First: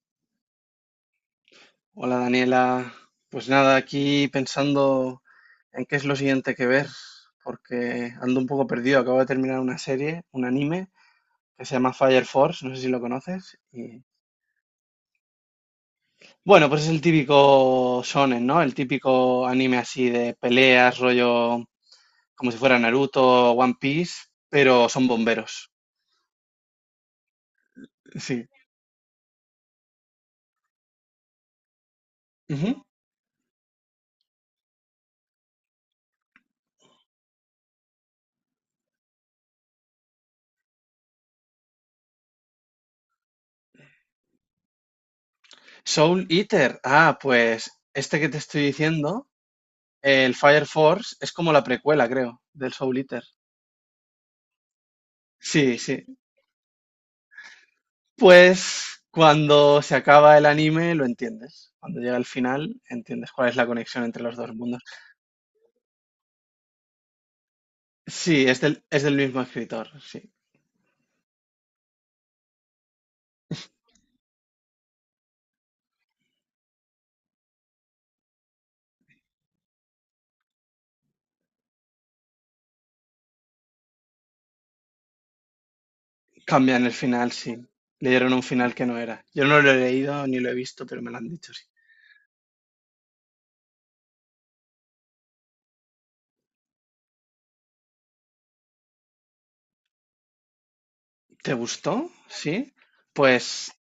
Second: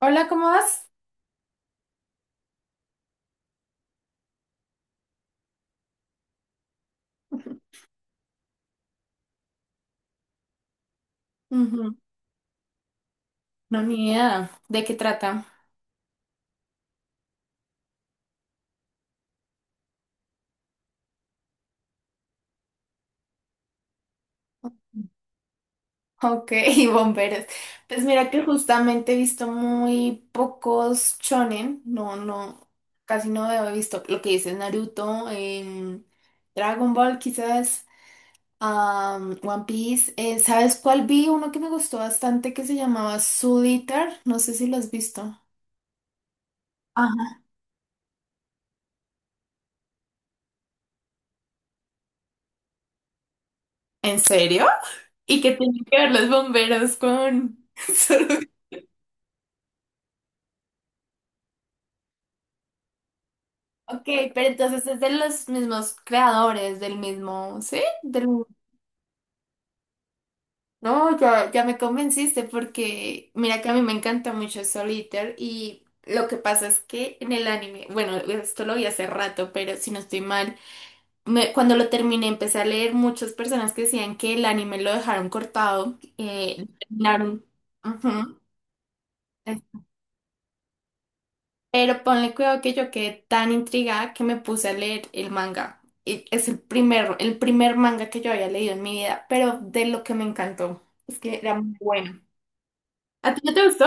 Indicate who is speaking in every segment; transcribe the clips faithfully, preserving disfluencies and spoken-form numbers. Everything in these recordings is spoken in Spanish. Speaker 1: Hola, ¿cómo vas?
Speaker 2: Hola Daniela, pues nada, aquí pensando en qué es lo siguiente que ver, porque ando un poco perdido. Acabo de terminar una serie, un anime, que se
Speaker 1: Ujú.
Speaker 2: llama Fire Force, no sé si lo conoces.
Speaker 1: No,
Speaker 2: Y,
Speaker 1: ni idea. ¿De qué trata?
Speaker 2: bueno, pues es el típico shonen, ¿no? El típico anime así de peleas, rollo como si fuera Naruto, One Piece, pero son bomberos.
Speaker 1: Ok, bomberos. Pues mira que
Speaker 2: Sí.
Speaker 1: justamente he visto muy pocos shonen. No, no,
Speaker 2: Ujú.
Speaker 1: casi no he visto lo que dices Naruto, em, Dragon Ball quizás, am, One Piece. Eh, ¿sabes cuál vi? Uno que me gustó bastante que se llamaba Soul Eater. No sé si lo has visto.
Speaker 2: Soul Eater, ah,
Speaker 1: Ajá.
Speaker 2: pues este que te estoy diciendo, el Fire Force, es como la precuela, creo, del Soul Eater.
Speaker 1: ¿En serio? ¿Y qué
Speaker 2: Sí,
Speaker 1: tienen que
Speaker 2: sí.
Speaker 1: ver los bomberos con... Soul.
Speaker 2: Pues cuando se acaba el anime lo entiendes. Cuando llega al final entiendes cuál es la
Speaker 1: Ok,
Speaker 2: conexión entre los
Speaker 1: pero
Speaker 2: dos mundos.
Speaker 1: entonces es de los mismos creadores, del mismo, ¿sí? Del...
Speaker 2: Sí, es del, es del mismo escritor, sí.
Speaker 1: No, ya, ya me convenciste porque mira que a mí me encanta mucho Solitaire y lo que pasa es que en el anime, bueno, esto lo vi hace rato, pero si no estoy mal, me- cuando lo terminé empecé a leer muchas personas que decían que el anime lo dejaron cortado, eh, lo
Speaker 2: Cambian el final,
Speaker 1: terminaron.
Speaker 2: sí. Le dieron
Speaker 1: Ujú.
Speaker 2: un final que no era. Yo no lo he leído ni lo he visto, pero me lo han dicho, sí.
Speaker 1: Pero ponle cuidado que yo quedé tan intrigada que me puse a leer el manga. Y es el primer, el primer manga que yo había leído en mi vida, pero de lo que me encantó. Es que era
Speaker 2: ¿Te
Speaker 1: muy
Speaker 2: gustó?
Speaker 1: bueno.
Speaker 2: Sí.
Speaker 1: ¿A ti no te
Speaker 2: Pues,
Speaker 1: gustó?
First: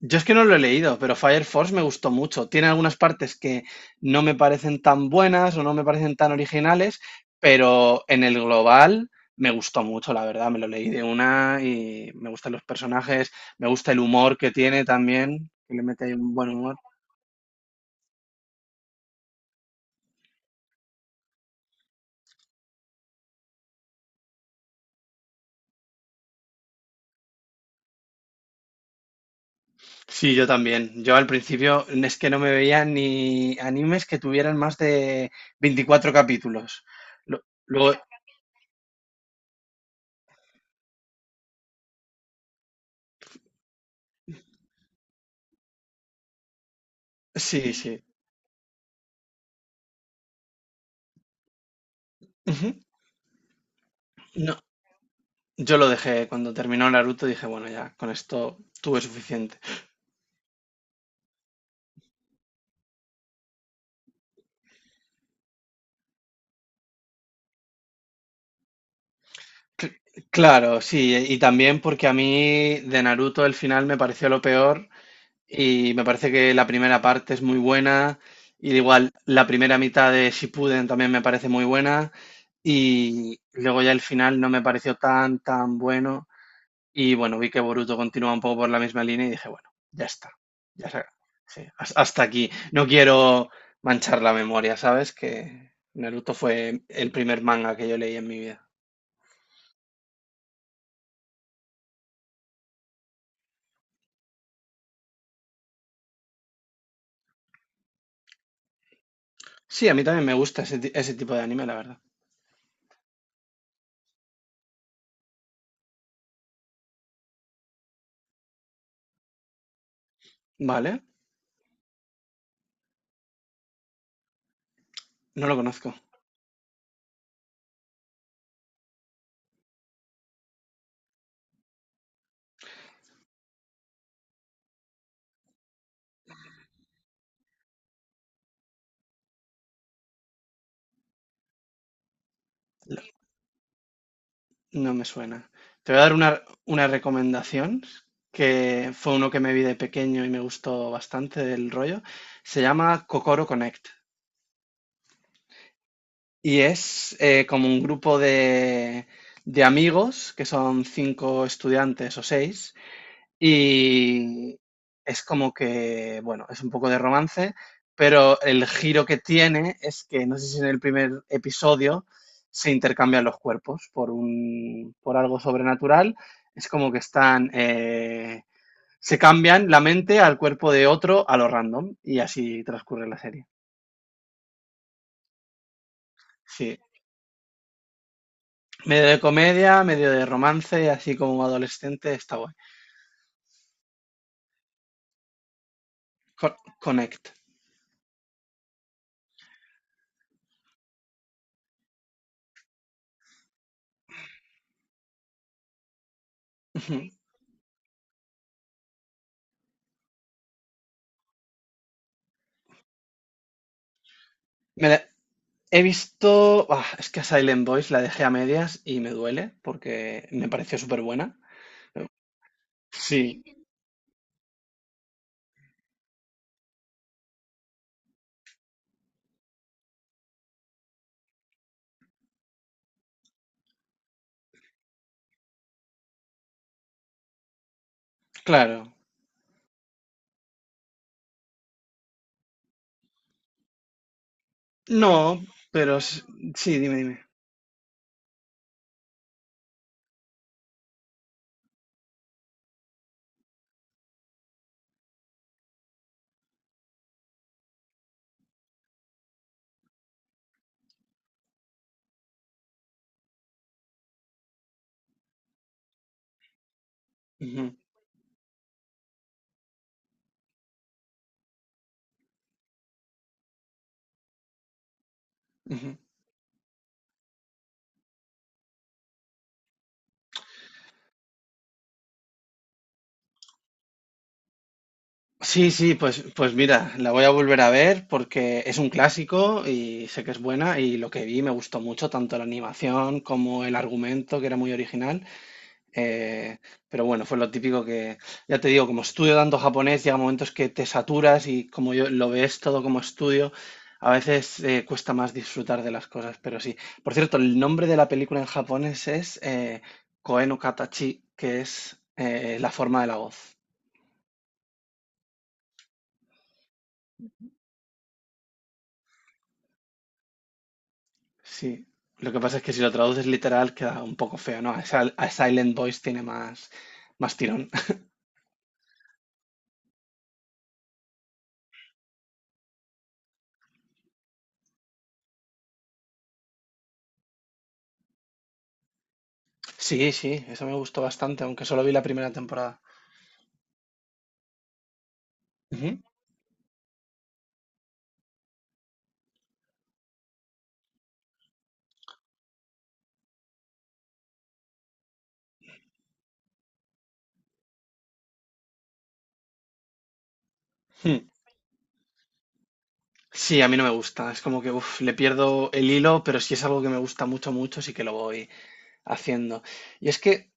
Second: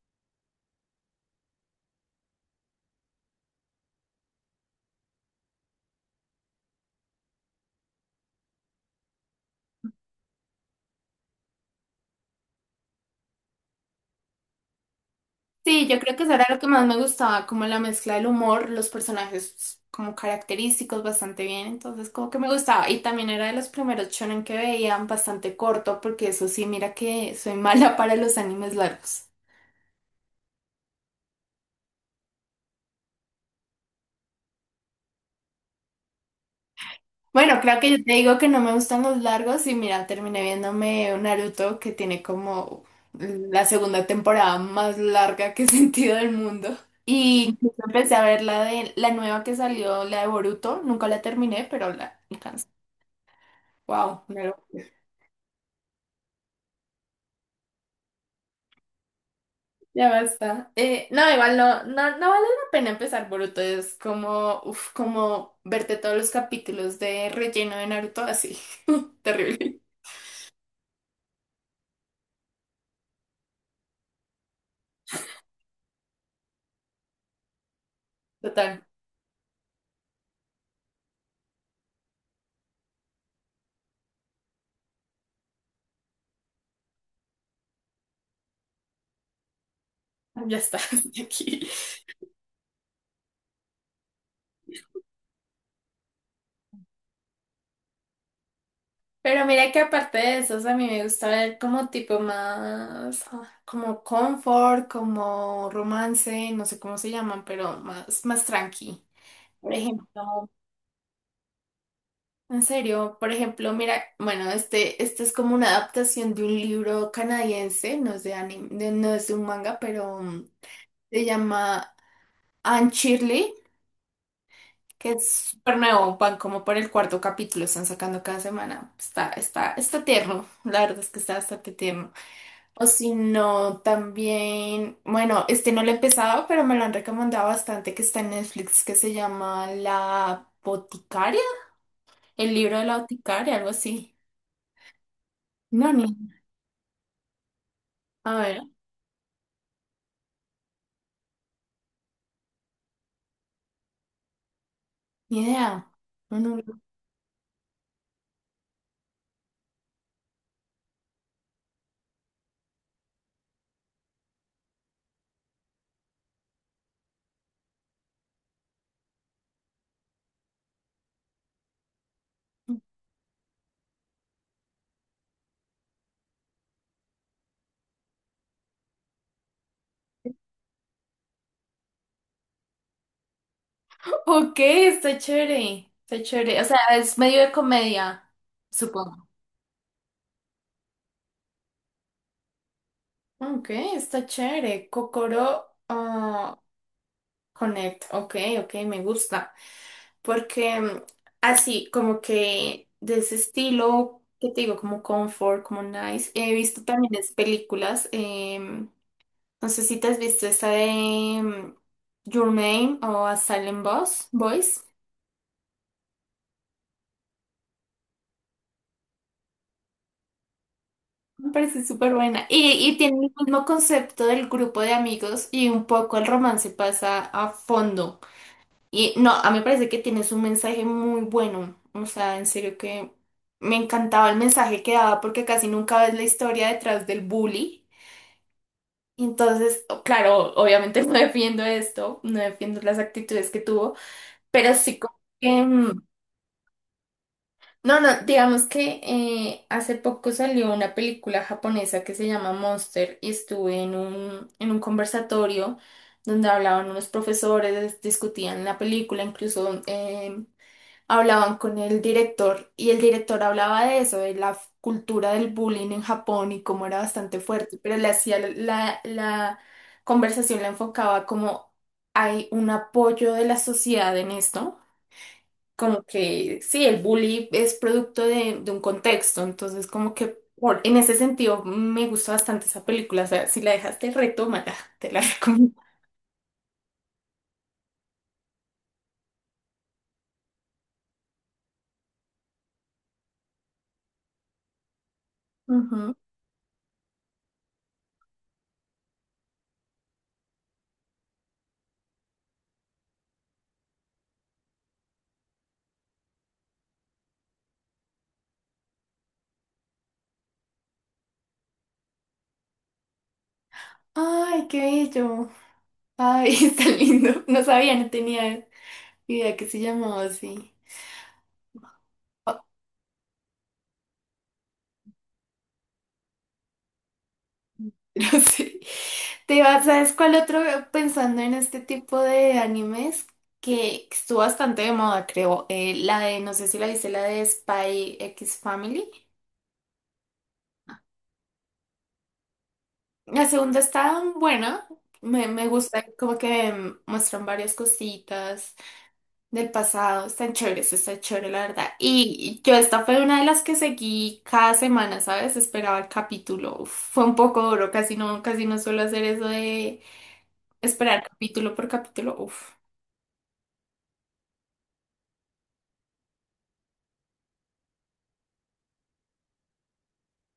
Speaker 2: yo es que no lo he leído, pero Fire Force me gustó mucho. Tiene algunas partes que no me parecen tan buenas o no me parecen tan originales, pero en el global me gustó mucho, la verdad. Me lo leí de una y me gustan los personajes, me gusta el humor que tiene también, que le
Speaker 1: Sí, yo
Speaker 2: mete ahí
Speaker 1: creo que eso
Speaker 2: un
Speaker 1: era
Speaker 2: buen
Speaker 1: lo que
Speaker 2: humor.
Speaker 1: más me gustaba, como la mezcla del humor, los personajes como característicos bastante bien, entonces como que me gustaba. Y también era de los primeros shonen que veían bastante corto, porque eso sí, mira que soy mala para los animes largos.
Speaker 2: Sí, yo también. Yo al principio es que no me veía ni animes que tuvieran más de veinticuatro capítulos. Lo-
Speaker 1: Bueno, creo que
Speaker 2: Luego,
Speaker 1: yo te digo que no me gustan los largos y mira, terminé viéndome un Naruto que tiene como la segunda temporada más larga que he sentido del mundo. Y
Speaker 2: sí,
Speaker 1: incluso
Speaker 2: sí.
Speaker 1: empecé a ver la de la nueva que salió, la de Boruto. Nunca la terminé, pero la alcancé.
Speaker 2: Ujú.
Speaker 1: Wow, una
Speaker 2: No,
Speaker 1: locura.
Speaker 2: yo lo dejé cuando terminó Naruto, dije, bueno, ya, con esto tuve suficiente.
Speaker 1: Ya basta. Eh, no, igual no, no, no vale la pena empezar Boruto. Es como, uf, como verte todos los capítulos de relleno de Naruto así. Terrible.
Speaker 2: Cl- claro, sí, y también porque a mí de Naruto el final me pareció lo peor y me parece que la primera parte es muy buena y
Speaker 1: Total.
Speaker 2: igual la primera mitad de Shippuden también me parece muy buena y luego ya el final no me pareció tan, tan bueno. Y bueno, vi que Boruto continuaba un poco por la misma línea y dije, bueno, ya está,
Speaker 1: Ya está,
Speaker 2: ya se ha-
Speaker 1: hasta aquí.
Speaker 2: dije, "Has- hasta aquí. No quiero manchar la memoria, ¿sabes? Que Naruto fue el primer manga que yo leí en mi vida.
Speaker 1: Pero mira que aparte de esos, a mí me gusta ver como tipo más, ah, como confort, como romance, no sé cómo se llaman, pero más, más tranqui. Por
Speaker 2: Sí, a mí también me
Speaker 1: ejemplo,
Speaker 2: gusta ese, ti- ese tipo de anime, la verdad.
Speaker 1: en serio, por ejemplo, mira, bueno, este, este es como una adaptación de un libro canadiense, no es de anime, de- no es de un manga, pero mm,
Speaker 2: Vale,
Speaker 1: se llama Anne Shirley, que es
Speaker 2: no lo
Speaker 1: súper
Speaker 2: conozco,
Speaker 1: nuevo, van como por el cuarto capítulo, están sacando cada semana. Está, está, está tierno, la verdad es que está bastante tierno. O si no, también, bueno, este no lo he empezado, pero me lo han recomendado bastante, que está en Netflix, que se llama La Boticaria, el libro de la boticaria, algo así.
Speaker 2: no me suena.
Speaker 1: No,
Speaker 2: Te voy
Speaker 1: ni,
Speaker 2: a dar una, una recomendación
Speaker 1: a ver,
Speaker 2: que fue uno que me vi de pequeño y me gustó bastante del rollo. Se llama Kokoro Connect.
Speaker 1: ni idea. No, no
Speaker 2: Y
Speaker 1: lo-
Speaker 2: es eh, como un grupo de, de amigos, que son cinco estudiantes o seis, y es como que, bueno, es un poco de romance, pero el giro que tiene es que, no sé si en el primer episodio se intercambian los cuerpos por, un, por algo sobrenatural, es como que están, eh, se cambian la mente al cuerpo de otro a lo random, y así transcurre la serie.
Speaker 1: Ok, está chévere, está chévere. O sea,
Speaker 2: Sí,
Speaker 1: es medio de comedia,
Speaker 2: medio de
Speaker 1: supongo.
Speaker 2: comedia, medio de romance, así como adolescente, está guay.
Speaker 1: Ok, está chévere. Kokoro
Speaker 2: Co-
Speaker 1: ah,
Speaker 2: Connect.
Speaker 1: Connect, ok, ok, me gusta. Porque mm, así, como que de ese estilo, que te digo, como comfort, como nice, he visto
Speaker 2: Ujú.
Speaker 1: también es películas. em, no sé si te has visto esa de em, Your Name o A Silent Boss, Voice.
Speaker 2: Me la- He visto. Ah, es que a Silent Boys la dejé a medias y me duele porque me pareció súper buena.
Speaker 1: Me parece súper buena. Y, y tiene el
Speaker 2: Sí,
Speaker 1: mismo concepto del grupo de amigos y un poco el romance pasa a fondo. Y no, a mí me parece que tienes un mensaje muy bueno. O sea, en serio que me encantaba el mensaje que daba porque casi nunca ves la historia detrás del bully.
Speaker 2: claro.
Speaker 1: Entonces, o- claro, obviamente no defiendo esto, no defiendo las actitudes que tuvo, pero sí como
Speaker 2: No,
Speaker 1: que... mm,
Speaker 2: pero s- sí, dime, dime.
Speaker 1: No, no, digamos que eh, hace poco salió una película japonesa que se llama Monster y estuve en un, en un conversatorio donde hablaban unos profesores, discutían la película, incluso... em, hablaban con el director y el director hablaba de eso, de la f- cultura del bullying en Japón y cómo era bastante
Speaker 2: Ujú,
Speaker 1: fuerte, pero le hacía la, la conversación la enfocaba como hay un apoyo de la sociedad en esto,
Speaker 2: ujú.
Speaker 1: como que sí, el bullying es producto de, de un contexto, entonces como que por- en ese sentido me gustó bastante esa película, o sea, si la dejaste, retómala, te la
Speaker 2: Sí,
Speaker 1: recomiendo.
Speaker 2: sí, pues, pues mira, la voy a volver a ver porque es un clásico y sé que es buena y lo que vi me gustó mucho, tanto la animación como el argumento, que era muy original.
Speaker 1: Ujú.
Speaker 2: Eh, pero bueno, fue lo típico que, ya te digo, como estudio tanto japonés, llega momentos que te saturas y como yo lo ves todo como estudio, a veces eh, cuesta más disfrutar de las cosas, pero sí. Por cierto, el nombre de la película en japonés es eh, Koe no Katachi, que es eh, la forma de la voz.
Speaker 1: Ay, qué bello. Ay, está lindo. No sabía, no tenía. Mira que se llamaba así.
Speaker 2: Sí. Lo que pasa
Speaker 1: Ah,
Speaker 2: es que si lo traduces literal queda un poco feo, ¿no? A Sil- a Silent Voice tiene más, más tirón.
Speaker 1: no sé. Te iba, ¿sabes cuál otro? Pensando en este tipo de animes que estuvo bastante de moda, creo. Eh, la de, no sé si la viste, la de Spy X Family.
Speaker 2: Sí, sí, eso me gustó bastante, aunque solo vi la primera temporada.
Speaker 1: La segunda está buena. Me, me
Speaker 2: Ujú.
Speaker 1: gusta, como que mm, muestran varias cositas del pasado. Están chéveres, está chévere, la verdad. Y yo esta fue una de las que seguí cada semana, ¿sabes? Esperaba el capítulo. Uf, fue un poco duro, casi no, casi no suelo hacer eso de
Speaker 2: Hmm.
Speaker 1: esperar capítulo por capítulo, uff.
Speaker 2: Sí, a mí no me gusta. Es como que uf, le pierdo el hilo, pero si es algo que me gusta mucho, mucho, sí que lo voy haciendo. Y es que,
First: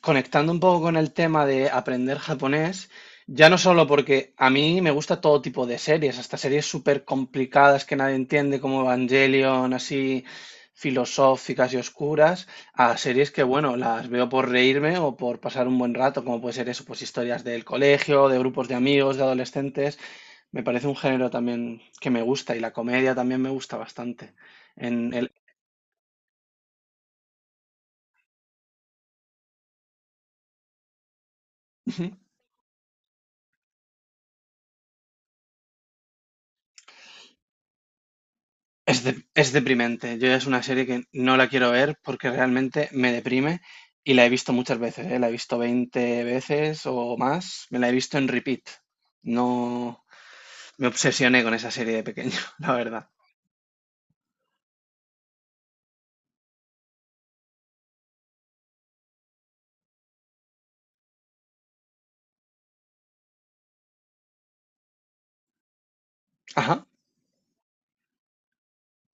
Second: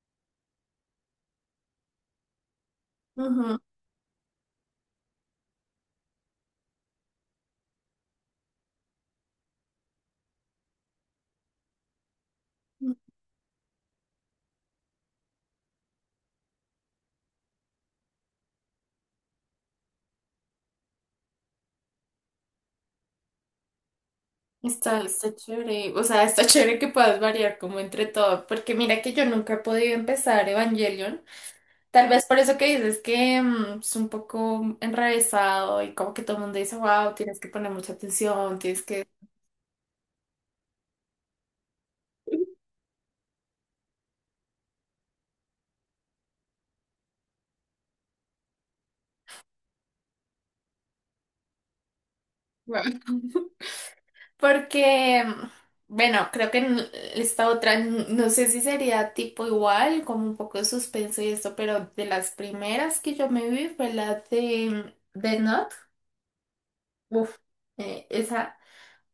Speaker 2: conectando un poco con el tema de aprender japonés, ya no
Speaker 1: Ujú.
Speaker 2: solo porque a mí me gusta todo tipo de series, hasta series súper complicadas que nadie entiende, como Evangelion, así filosóficas y oscuras, a series que, bueno, las veo por reírme o por pasar un buen rato, como puede ser eso, pues historias del colegio, de grupos de amigos, de adolescentes. Me parece un género también que me gusta y la comedia también me gusta bastante.
Speaker 1: Está,
Speaker 2: En el.
Speaker 1: está chévere, o sea, está chévere que puedas variar como entre todo, porque mira que yo nunca he podido empezar Evangelion, tal
Speaker 2: Ujú.
Speaker 1: vez por eso que dices que mm, es un poco enrevesado y como que todo el mundo dice, wow, tienes que poner mucha atención, tienes
Speaker 2: Es,
Speaker 1: que...
Speaker 2: de- es deprimente. Yo ya es una serie que no la quiero ver porque realmente me deprime y la he visto muchas veces, ¿eh? La he visto veinte veces o más. Me la he visto en repeat. No me obsesioné con esa serie de pequeño, la
Speaker 1: Guau.
Speaker 2: verdad.
Speaker 1: Porque, mm, bueno, creo que en esta otra, n- no sé si sería tipo igual, como un poco de suspenso y esto, pero de las primeras que yo me vi fue la de mm, Death Note.
Speaker 2: Ajá.
Speaker 1: Uf, eh, esa,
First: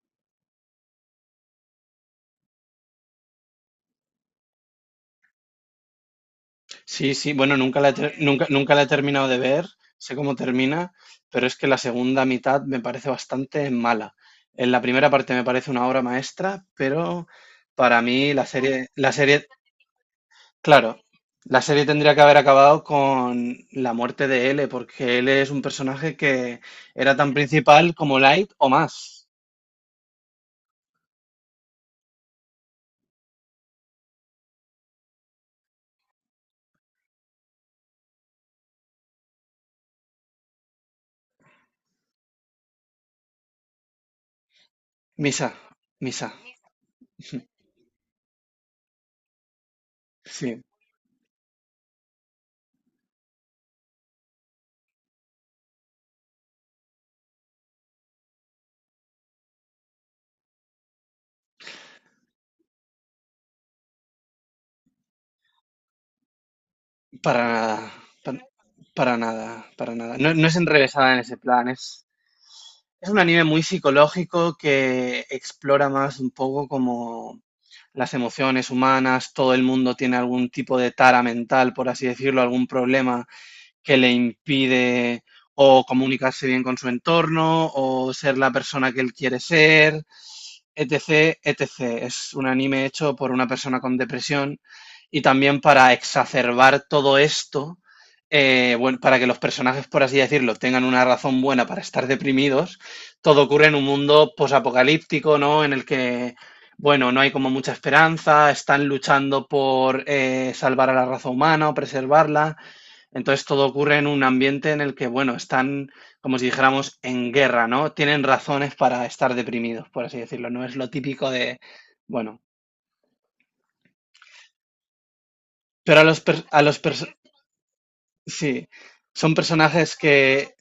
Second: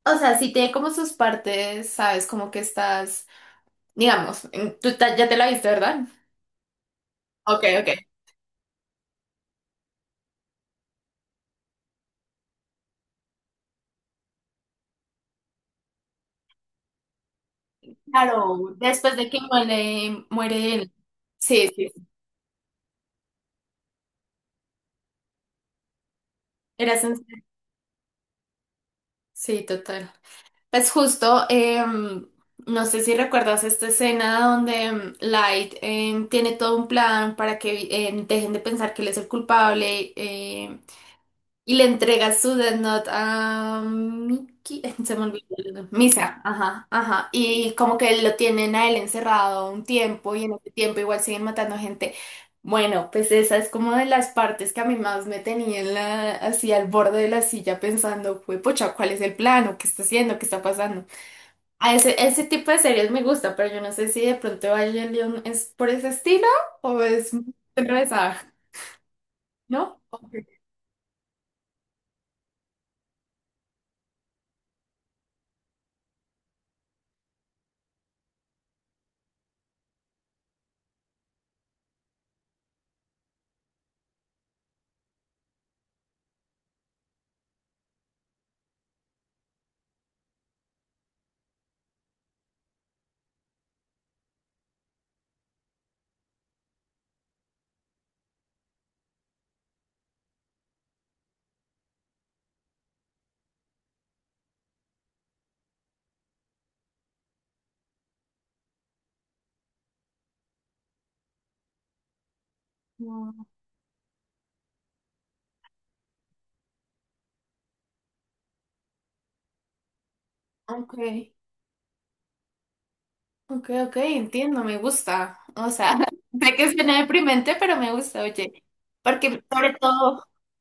Speaker 1: o sea, sí tiene como sus partes, sabes, como que estás, digamos, en- tú ta- ya te la viste, ¿verdad?
Speaker 2: Sí, sí, bueno,
Speaker 1: Ok,
Speaker 2: nunca
Speaker 1: ok.
Speaker 2: la he, ter- nunca, nunca la he terminado de ver, sé cómo termina, pero es que la segunda mitad me parece bastante mala. En la primera parte me parece una obra maestra, pero para mí la
Speaker 1: Claro,
Speaker 2: serie, la
Speaker 1: después de que
Speaker 2: serie,
Speaker 1: muere, muere él.
Speaker 2: claro, la
Speaker 1: Sí,
Speaker 2: serie
Speaker 1: sí,
Speaker 2: tendría que haber acabado con la muerte de L, porque L es un personaje que
Speaker 1: era
Speaker 2: era
Speaker 1: sens-
Speaker 2: tan principal como Light o más.
Speaker 1: sí, total. Pues justo, em, no sé si recuerdas esta escena donde em, Light em, tiene todo un plan para que em, dejen de pensar que él es el culpable, em, y le entrega su Death Note a Miki. Se me olvidó
Speaker 2: Misa,
Speaker 1: el nombre.
Speaker 2: Misa,
Speaker 1: Misa, ajá, ajá. Y como que lo tienen a él encerrado un tiempo y en
Speaker 2: sí,
Speaker 1: ese tiempo igual siguen matando gente. Bueno, pues esa es como de las partes que a mí más me tenía en la, así al borde de la silla pensando, fue pucha, ¿cuál es el plano? ¿Qué está haciendo? ¿Qué está pasando? A ese, ese tipo de series me gusta, pero yo no sé si de pronto Evangelion es por ese estilo o es
Speaker 2: para nada, pa-
Speaker 1: enrevesada,
Speaker 2: para, nada, para
Speaker 1: ¿no?
Speaker 2: nada. No,
Speaker 1: Ok.
Speaker 2: no es enrevesada en ese plan, es Es un anime muy psicológico que explora más un poco como las emociones humanas, todo el mundo tiene algún tipo de tara mental, por así decirlo, algún problema que le impide o comunicarse bien con su entorno o ser la persona que él quiere ser etcétera etcétera. Es un anime hecho por una persona con depresión y también para exacerbar todo esto, eh, bueno, para que los personajes, por así decirlo, tengan una razón buena para estar deprimidos, todo ocurre en un mundo posapocalíptico, ¿no? En el que, bueno, no hay como mucha esperanza, están luchando por eh, salvar a la raza humana o preservarla,
Speaker 1: No,
Speaker 2: entonces todo ocurre en un ambiente en el que, bueno, están, como si dijéramos, en guerra, ¿no? Tienen razones para estar deprimidos, por así decirlo. No es lo
Speaker 1: ok.
Speaker 2: típico de, bueno,
Speaker 1: Ok, ok, entiendo, me gusta. O sea,
Speaker 2: pero a los, per-
Speaker 1: sé
Speaker 2: a
Speaker 1: que
Speaker 2: los
Speaker 1: suena
Speaker 2: perso-
Speaker 1: deprimente, pero me gusta, oye.
Speaker 2: sí, son
Speaker 1: Porque sobre
Speaker 2: personajes
Speaker 1: todo
Speaker 2: que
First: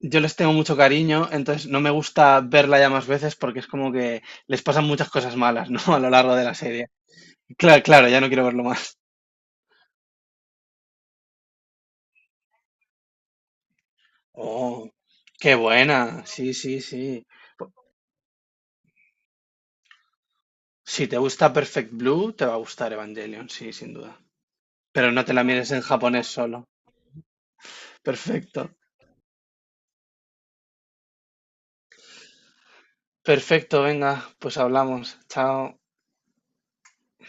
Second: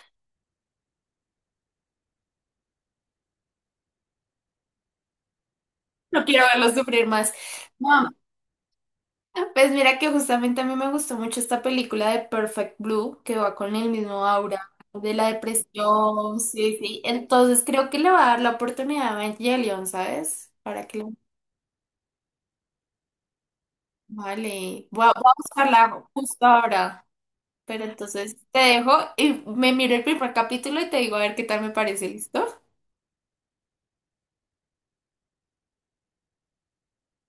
Speaker 2: yo les tengo mucho cariño, entonces no me gusta verla ya más veces porque es como que les pasan muchas cosas malas, ¿no? A lo
Speaker 1: no
Speaker 2: largo de
Speaker 1: quiero
Speaker 2: la
Speaker 1: verlos
Speaker 2: serie.
Speaker 1: sufrir más.
Speaker 2: Claro, claro,
Speaker 1: No,
Speaker 2: ya no quiero verlo más.
Speaker 1: pues mira que justamente a mí me gustó mucho esta película de Perfect Blue, que va con el mismo aura
Speaker 2: Oh,
Speaker 1: de la
Speaker 2: qué buena.
Speaker 1: depresión,
Speaker 2: Sí,
Speaker 1: sí,
Speaker 2: sí,
Speaker 1: sí.
Speaker 2: sí.
Speaker 1: Entonces
Speaker 2: Po-
Speaker 1: creo que le va a dar la oportunidad a Evangelion, ¿sabes? Para que
Speaker 2: Si
Speaker 1: lo...
Speaker 2: te gusta Perfect Blue, te va a gustar Evangelion, sí, sin duda.
Speaker 1: Vale, voy a,
Speaker 2: Pero
Speaker 1: voy
Speaker 2: no
Speaker 1: a
Speaker 2: te la mires en
Speaker 1: buscarla
Speaker 2: japonés
Speaker 1: justo
Speaker 2: solo.
Speaker 1: ahora. Pero entonces te
Speaker 2: Perfecto.
Speaker 1: dejo y me miro el primer capítulo y te digo a ver qué tal me parece, ¿listo?
Speaker 2: Perfecto, venga, pues hablamos. Chao.